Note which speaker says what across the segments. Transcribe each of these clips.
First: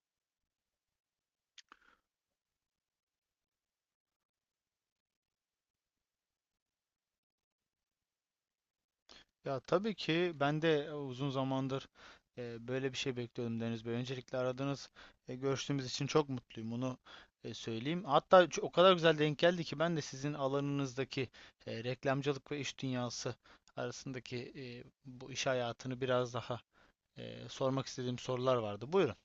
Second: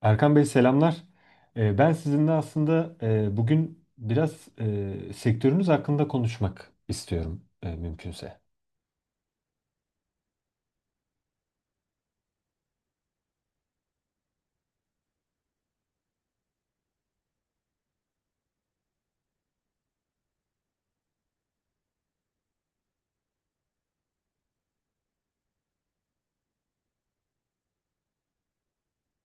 Speaker 1: Erkan Bey selamlar. Ben sizinle aslında bugün biraz sektörünüz hakkında konuşmak istiyorum mümkünse.
Speaker 2: Ya tabii ki ben de uzun zamandır böyle bir şey bekliyordum Deniz Bey. Öncelikle aradığınız, görüştüğümüz için çok mutluyum. Onu söyleyeyim. Hatta o kadar güzel denk geldi ki ben de sizin alanınızdaki reklamcılık ve iş dünyası arasındaki bu iş hayatını biraz daha sormak istediğim sorular vardı. Buyurun.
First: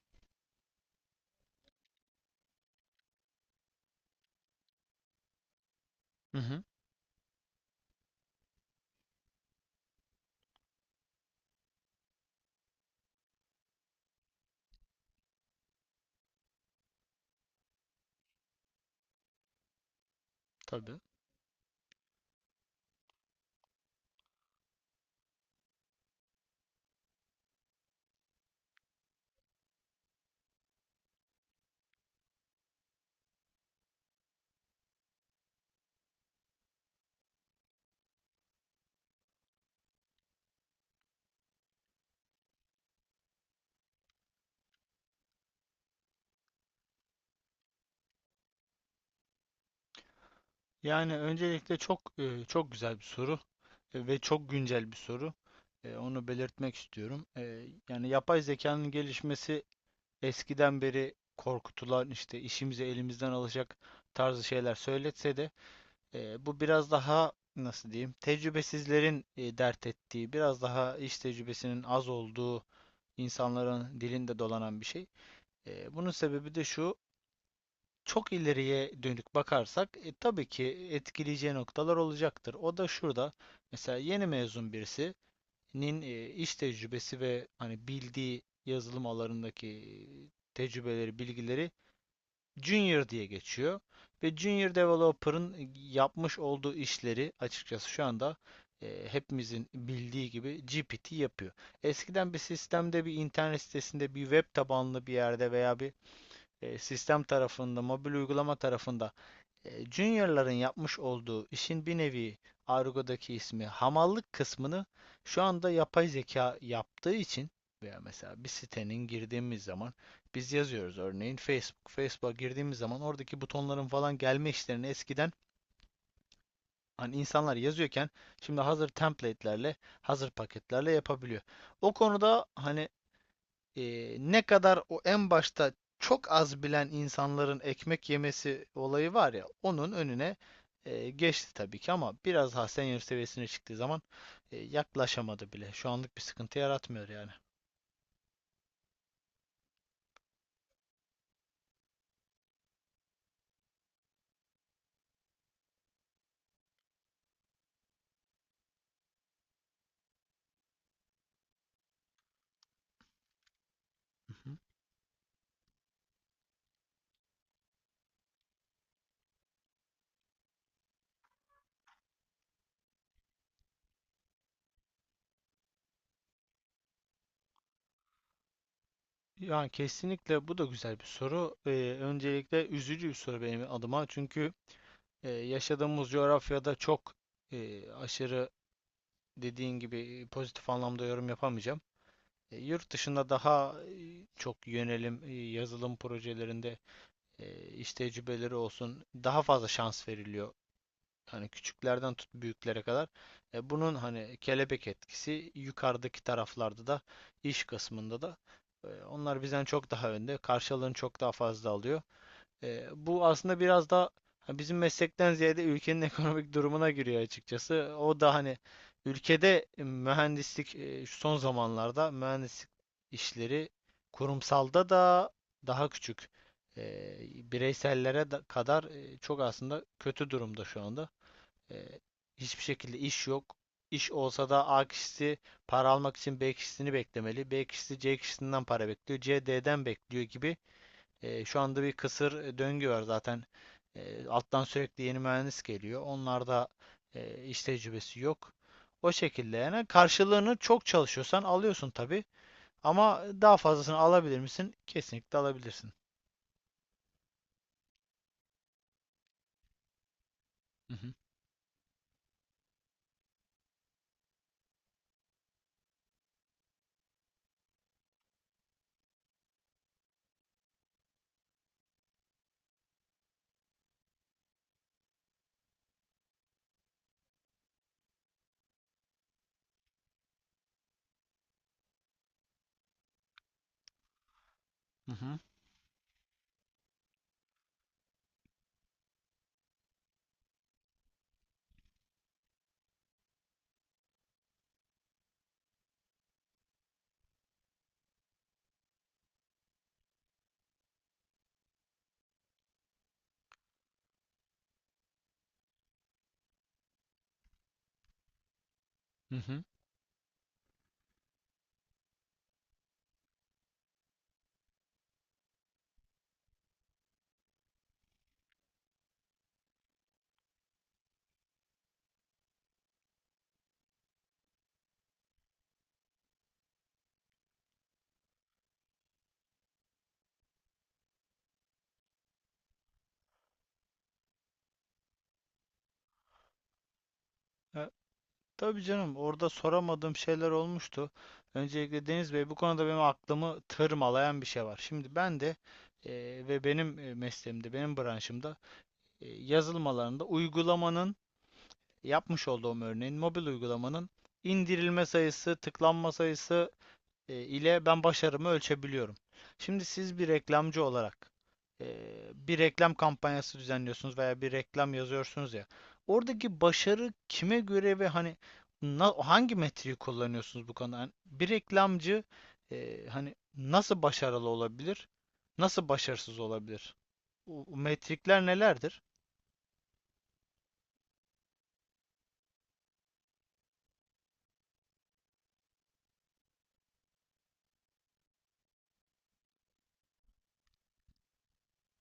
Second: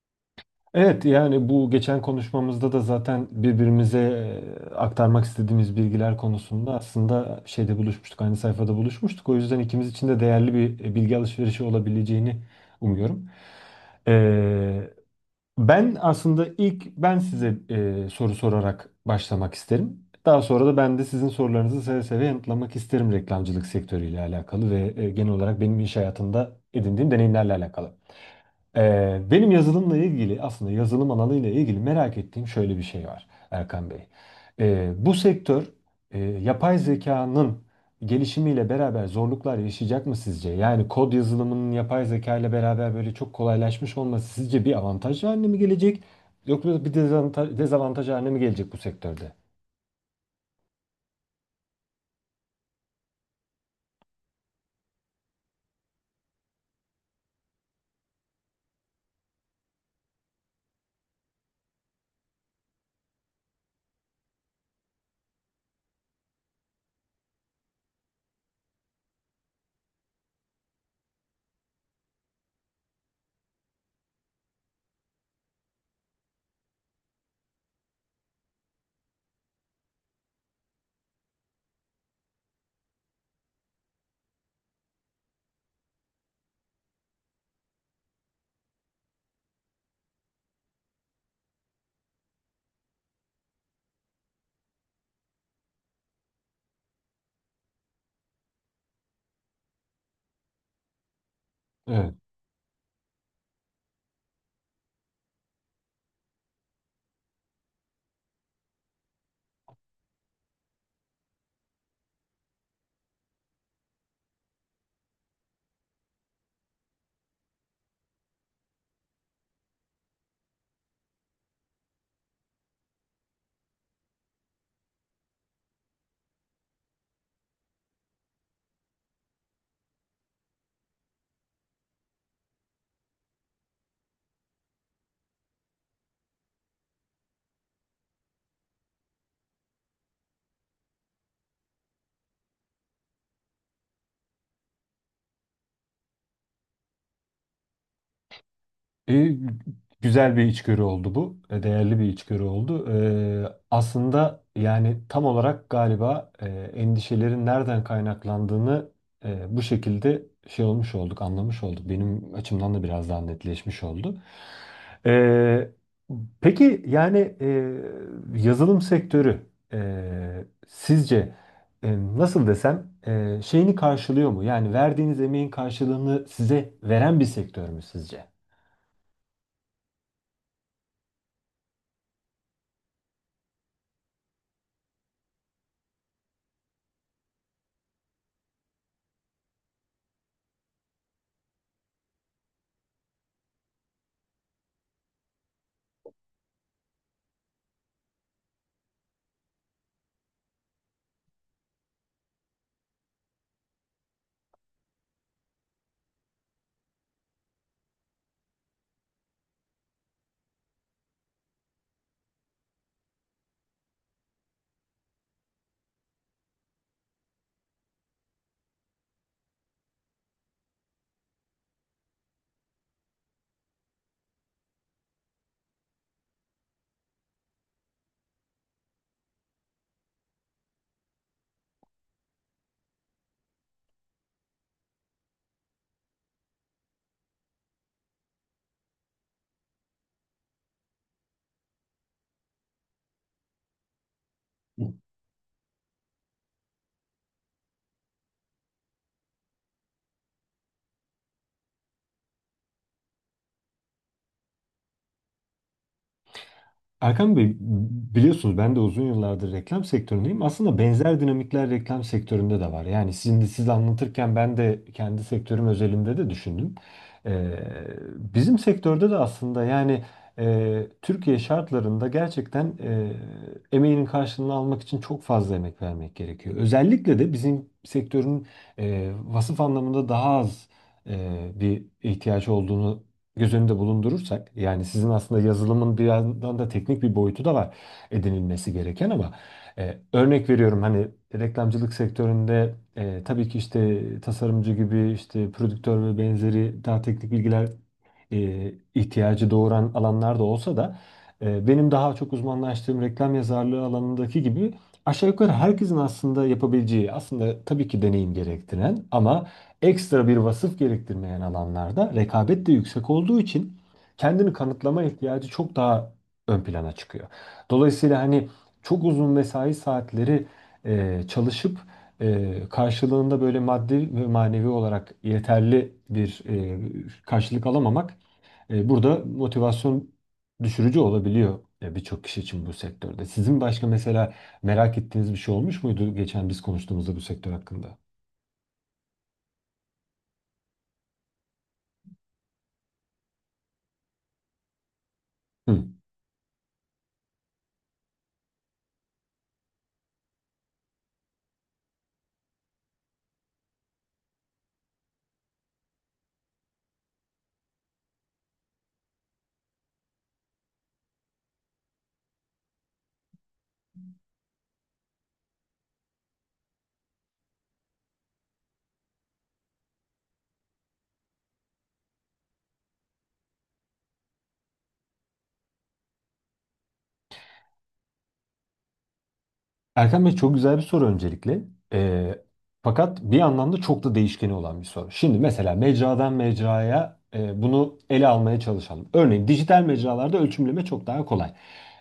Speaker 1: Evet yani bu geçen konuşmamızda da zaten birbirimize aktarmak istediğimiz bilgiler
Speaker 2: Hı hı,
Speaker 1: konusunda aslında şeyde buluşmuştuk, aynı sayfada buluşmuştuk. O yüzden ikimiz için de değerli bir bilgi alışverişi olabileceğini umuyorum. Ee, Ben aslında ilk size soru sorarak başlamak isterim. Daha sonra da ben
Speaker 2: tabii.
Speaker 1: de sizin sorularınızı seve seve yanıtlamak isterim reklamcılık sektörüyle alakalı ve genel olarak benim iş hayatımda edindiğim deneyimlerle alakalı. Benim yazılımla ilgili aslında yazılım alanıyla ilgili merak ettiğim şöyle bir şey var Erkan Bey. Bu sektör yapay zekanın gelişimiyle beraber zorluklar yaşayacak mı sizce? Yani kod yazılımının yapay zeka ile beraber böyle çok kolaylaşmış olması sizce bir avantaj haline mi gelecek? Yoksa bir dezavantaj, haline mi gelecek bu sektörde?
Speaker 2: Yani öncelikle çok güzel bir soru ve çok güncel bir soru. Onu belirtmek istiyorum. Yani yapay zekanın gelişmesi eskiden beri korkutulan işte işimizi elimizden alacak tarzı şeyler söyletse de bu biraz daha nasıl diyeyim tecrübesizlerin dert ettiği biraz daha iş tecrübesinin az olduğu insanların dilinde dolanan bir şey. Bunun sebebi de şu, çok ileriye dönük bakarsak tabii ki etkileyeceği noktalar olacaktır. O da şurada, mesela yeni mezun birisinin iş tecrübesi ve hani bildiği yazılım alanındaki tecrübeleri, bilgileri Junior diye geçiyor. Ve Junior Developer'ın yapmış olduğu işleri açıkçası şu anda hepimizin bildiği gibi GPT yapıyor.
Speaker 1: Evet.
Speaker 2: Eskiden bir sistemde, bir internet sitesinde, bir web tabanlı bir yerde veya bir sistem tarafında, mobil uygulama tarafında Junior'ların yapmış olduğu işin bir nevi argodaki ismi hamallık kısmını şu anda yapay zeka yaptığı için veya mesela bir sitenin girdiğimiz zaman biz yazıyoruz örneğin Facebook. Facebook'a girdiğimiz zaman oradaki butonların falan gelme işlerini eskiden hani insanlar yazıyorken şimdi hazır template'lerle, hazır paketlerle yapabiliyor. O konuda hani ne kadar o en başta çok az bilen insanların ekmek yemesi olayı var ya onun önüne geçti tabii ki ama biraz daha senior seviyesine çıktığı zaman yaklaşamadı bile. Şu anlık bir sıkıntı yaratmıyor yani.
Speaker 1: E, güzel bir içgörü oldu bu. E, değerli bir içgörü oldu. Aslında yani tam olarak galiba endişelerin nereden kaynaklandığını bu şekilde şey olmuş olduk, anlamış olduk. Benim açımdan da biraz daha netleşmiş oldu.
Speaker 2: Hı hı.
Speaker 1: E, peki yani yazılım sektörü sizce nasıl desem şeyini karşılıyor mu? Yani verdiğiniz emeğin karşılığını size veren bir sektör mü sizce?
Speaker 2: Yani kesinlikle bu da güzel bir soru. Öncelikle üzücü bir soru benim adıma çünkü yaşadığımız coğrafyada çok aşırı dediğin gibi pozitif anlamda yorum yapamayacağım. Yurt dışında daha çok yönelim yazılım projelerinde iş tecrübeleri olsun, daha fazla şans veriliyor. Hani küçüklerden tut büyüklere kadar. Bunun hani kelebek etkisi yukarıdaki taraflarda da, iş kısmında da onlar bizden çok daha önde. Karşılığını çok daha fazla alıyor. Bu aslında biraz da bizim meslekten ziyade ülkenin ekonomik durumuna giriyor açıkçası. O da hani ülkede mühendislik şu son zamanlarda mühendislik işleri kurumsalda da daha küçük. E, Bireysellere kadar çok aslında kötü durumda şu anda. E, Hiçbir şekilde iş yok. İş olsa da A kişisi para almak için B kişisini beklemeli. B kişisi C kişisinden para bekliyor. C D'den bekliyor gibi şu anda bir kısır döngü var zaten. Alttan sürekli yeni mühendis geliyor. Onlarda iş tecrübesi yok. O şekilde yani karşılığını çok çalışıyorsan alıyorsun tabii. Ama daha fazlasını alabilir misin? Kesinlikle alabilirsin.
Speaker 1: Erkan Bey biliyorsunuz ben de uzun yıllardır reklam sektöründeyim. Aslında
Speaker 2: Hı hı.
Speaker 1: benzer dinamikler reklam sektöründe de var. Yani sizin de siz anlatırken ben de kendi sektörüm özelinde de düşündüm. Ee, bizim sektörde de aslında yani Türkiye şartlarında gerçekten emeğinin karşılığını almak için çok fazla emek vermek gerekiyor. Özellikle de bizim sektörün vasıf anlamında daha az bir ihtiyaç olduğunu göz önünde bulundurursak yani sizin
Speaker 2: Hı hı.
Speaker 1: aslında yazılımın bir yandan da teknik bir boyutu da var edinilmesi gereken ama örnek veriyorum hani reklamcılık sektöründe tabii ki işte tasarımcı gibi işte prodüktör ve benzeri daha teknik bilgiler ihtiyacı doğuran alanlar da olsa da benim daha çok uzmanlaştığım reklam yazarlığı alanındaki gibi aşağı yukarı herkesin aslında yapabileceği aslında tabii ki deneyim gerektiren
Speaker 2: Hı
Speaker 1: ama
Speaker 2: hı.
Speaker 1: ekstra bir vasıf gerektirmeyen alanlarda rekabet de yüksek olduğu için kendini kanıtlama ihtiyacı çok daha ön plana çıkıyor. Dolayısıyla hani çok uzun mesai saatleri çalışıp karşılığında böyle maddi ve manevi olarak yeterli bir karşılık alamamak, burada motivasyon düşürücü olabiliyor birçok kişi için bu sektörde. Sizin başka mesela merak ettiğiniz bir şey olmuş muydu geçen biz konuştuğumuzda bu sektör
Speaker 2: E,
Speaker 1: hakkında?
Speaker 2: tabii canım, orada soramadığım şeyler olmuştu. Öncelikle Deniz Bey, bu konuda benim aklımı tırmalayan bir şey var. Şimdi ben de
Speaker 1: Hı.
Speaker 2: e, ve benim mesleğimde, benim branşımda yazılım alanında uygulamanın yapmış olduğum örneğin mobil uygulamanın indirilme sayısı, tıklanma sayısı ile ben başarımı ölçebiliyorum. Şimdi siz bir reklamcı olarak e, bir reklam kampanyası düzenliyorsunuz veya bir reklam yazıyorsunuz ya. Oradaki başarı kime göre ve hani hangi metriği kullanıyorsunuz bu konuda? Hani bir reklamcı hani nasıl başarılı olabilir? Nasıl başarısız olabilir? O metrikler nelerdir?
Speaker 1: Erkan Bey çok güzel bir soru öncelikle. Ee, fakat bir yandan da çok da değişkeni olan bir soru. Şimdi mesela mecradan mecraya bunu ele almaya çalışalım. Örneğin dijital mecralarda ölçümleme çok daha kolay.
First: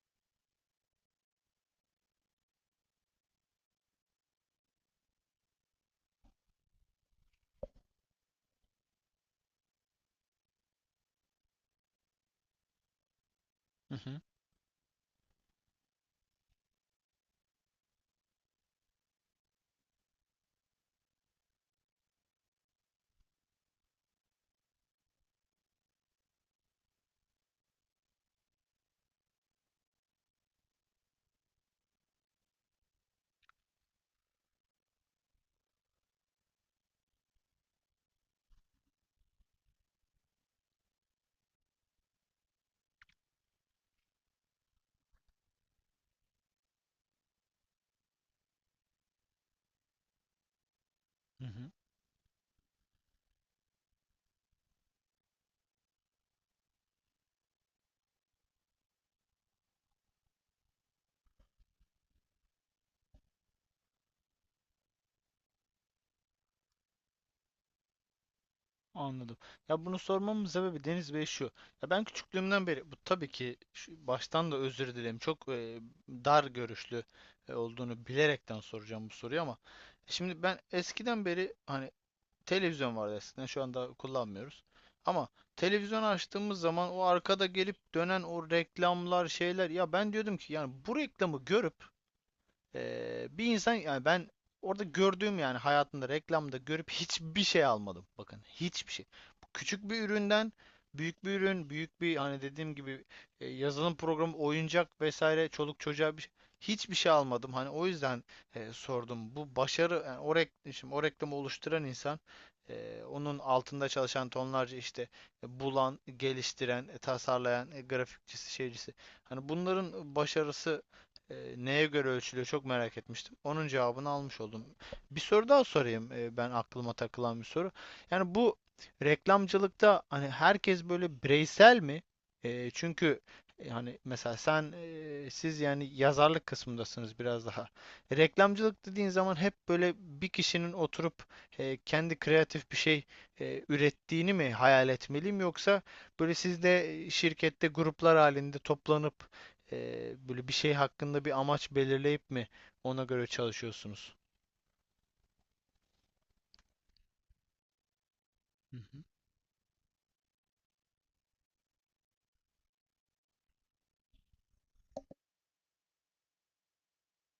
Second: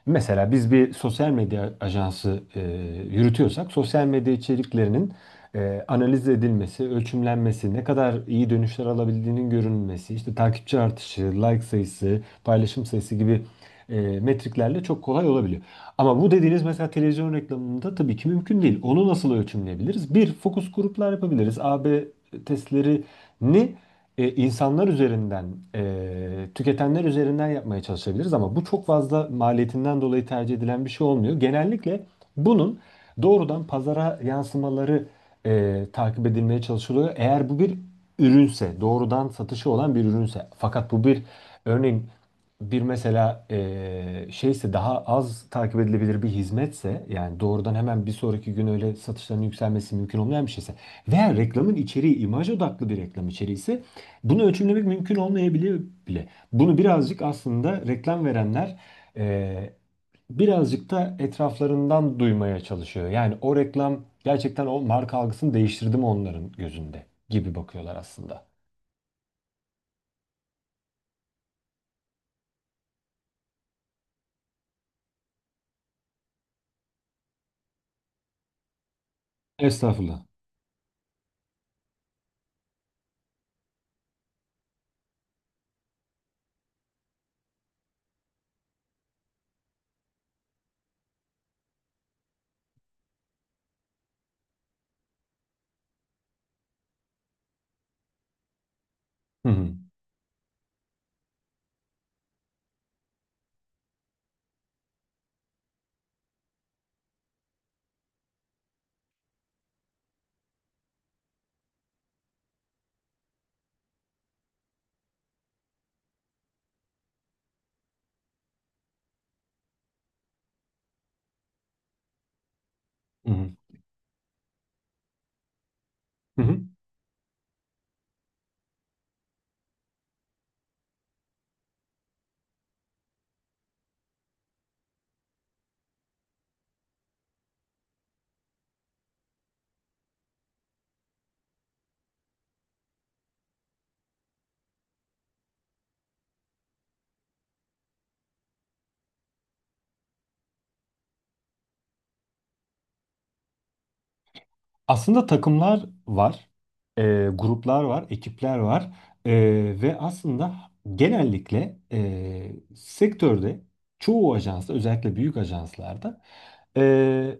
Speaker 1: Mesela biz bir sosyal medya ajansı yürütüyorsak sosyal medya içeriklerinin analiz edilmesi, ölçümlenmesi, ne kadar iyi dönüşler alabildiğinin görünmesi, işte takipçi artışı, like sayısı, paylaşım sayısı gibi
Speaker 2: Hı,
Speaker 1: metriklerle çok kolay olabiliyor. Ama bu dediğiniz mesela televizyon reklamında tabii ki mümkün değil. Onu nasıl ölçümleyebiliriz? Bir, fokus gruplar yapabiliriz. A B testlerini insanlar üzerinden, e, tüketenler üzerinden yapmaya çalışabiliriz ama bu çok fazla maliyetinden dolayı tercih edilen bir şey olmuyor. Genellikle bunun doğrudan pazara yansımaları takip edilmeye çalışılıyor. Eğer bu bir ürünse, doğrudan satışı olan bir ürünse. Fakat bu bir örneğin bir mesela şeyse daha az takip edilebilir bir hizmetse yani doğrudan hemen bir sonraki gün öyle satışların yükselmesi mümkün olmayan bir şeyse veya
Speaker 2: hı hı.
Speaker 1: reklamın içeriği imaj odaklı bir reklam içeriği bunu ölçümlemek mümkün olmayabiliyor bile. Bunu birazcık aslında reklam verenler e, birazcık da etraflarından duymaya çalışıyor. Yani o reklam gerçekten o marka algısını değiştirdi mi onların gözünde gibi bakıyorlar aslında.
Speaker 2: Anladım. Ya bunu sormamın sebebi Deniz Bey şu. Ya ben küçüklüğümden beri bu tabii ki baştan da özür dilerim. Çok dar görüşlü olduğunu bilerekten soracağım bu soruyu ama
Speaker 1: Estağfurullah.
Speaker 2: şimdi ben eskiden beri hani televizyon vardı eskiden, şu anda kullanmıyoruz. Ama televizyon açtığımız zaman o arkada gelip dönen o reklamlar şeyler ya, ben diyordum ki yani bu reklamı görüp bir insan yani ben orada gördüğüm yani hayatımda reklamda görüp hiçbir şey almadım. Bakın, hiçbir şey.
Speaker 1: Hı hı.
Speaker 2: Küçük bir üründen büyük bir ürün, büyük bir hani dediğim gibi yazılım programı, oyuncak vesaire çoluk çocuğa hiçbir şey almadım. Hani o yüzden sordum. Bu başarı yani şimdi o reklamı oluşturan insan onun altında çalışan tonlarca işte bulan, geliştiren, tasarlayan, grafikçisi, şeycisi. Hani bunların başarısı neye göre ölçülüyor çok merak
Speaker 1: Hı
Speaker 2: etmiştim.
Speaker 1: hı.
Speaker 2: Onun cevabını almış oldum. Bir soru daha sorayım,
Speaker 1: Hı
Speaker 2: ben
Speaker 1: hı.
Speaker 2: aklıma takılan bir soru. Yani bu reklamcılıkta hani herkes böyle bireysel mi? Çünkü yani mesela siz yani yazarlık kısmındasınız biraz daha. Reklamcılık dediğin zaman hep böyle bir kişinin oturup kendi kreatif bir şey ürettiğini mi hayal etmeliyim, yoksa böyle siz de şirkette gruplar halinde toplanıp böyle bir şey hakkında bir amaç belirleyip mi ona göre çalışıyorsunuz?
Speaker 1: Aslında takımlar var, e, gruplar var, ekipler
Speaker 2: Hı
Speaker 1: var.
Speaker 2: hı.
Speaker 1: E, ve aslında genellikle sektörde çoğu ajansta özellikle büyük ajanslarda e,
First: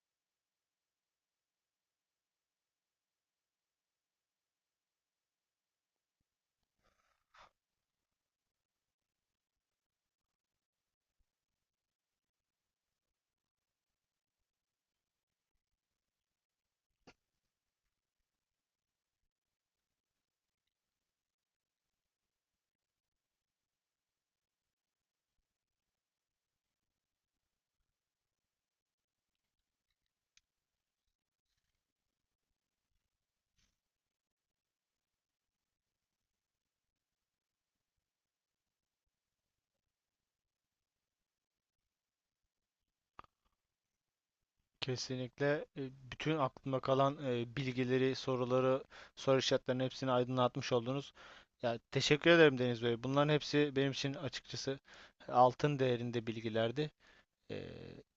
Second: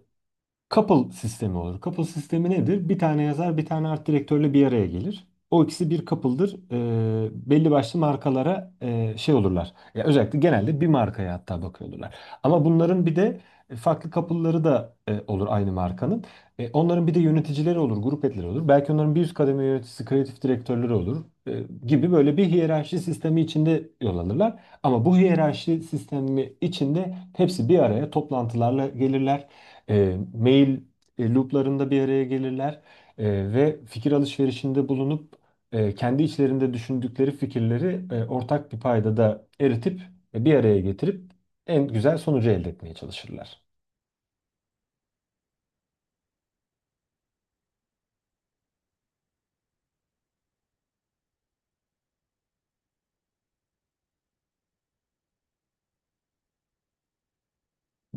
Speaker 1: couple sistemi olur. Couple sistemi nedir? Bir tane yazar, bir tane art direktörle bir araya gelir. O ikisi bir couple'dır. Belli başlı markalara şey olurlar. Ya özellikle genelde bir markaya hatta bakıyorlar. Ama bunların bir de farklı couple'ları da olur aynı markanın. Onların bir de yöneticileri olur, grup etleri olur. Belki onların bir üst kademe yöneticisi, kreatif direktörleri olur gibi böyle bir hiyerarşi sistemi içinde yol alırlar. Ama bu hiyerarşi sistemi içinde hepsi bir araya toplantılarla gelirler, mail looplarında bir araya gelirler, ve fikir alışverişinde bulunup kendi içlerinde düşündükleri fikirleri ortak bir payda da eritip bir araya getirip en güzel sonucu elde etmeye çalışırlar.
Speaker 2: Kesinlikle bütün aklımda kalan bilgileri, soruları, soru işaretlerinin hepsini aydınlatmış oldunuz. Ya teşekkür ederim Deniz Bey. Bunların hepsi benim için açıkçası altın değerinde bilgilerdi. Ee,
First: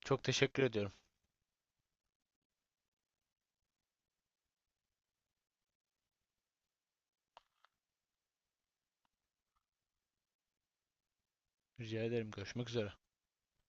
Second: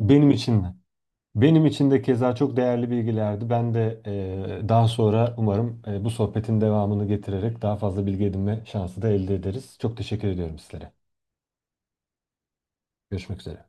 Speaker 2: çok teşekkür
Speaker 1: için de.
Speaker 2: ediyorum.
Speaker 1: Benim için de keza çok değerli bilgilerdi. Ben de daha sonra umarım bu sohbetin devamını getirerek daha fazla bilgi edinme şansı da elde ederiz. Çok teşekkür ediyorum sizlere.
Speaker 2: Rica ederim. Görüşmek üzere.
Speaker 1: Görüşmek üzere.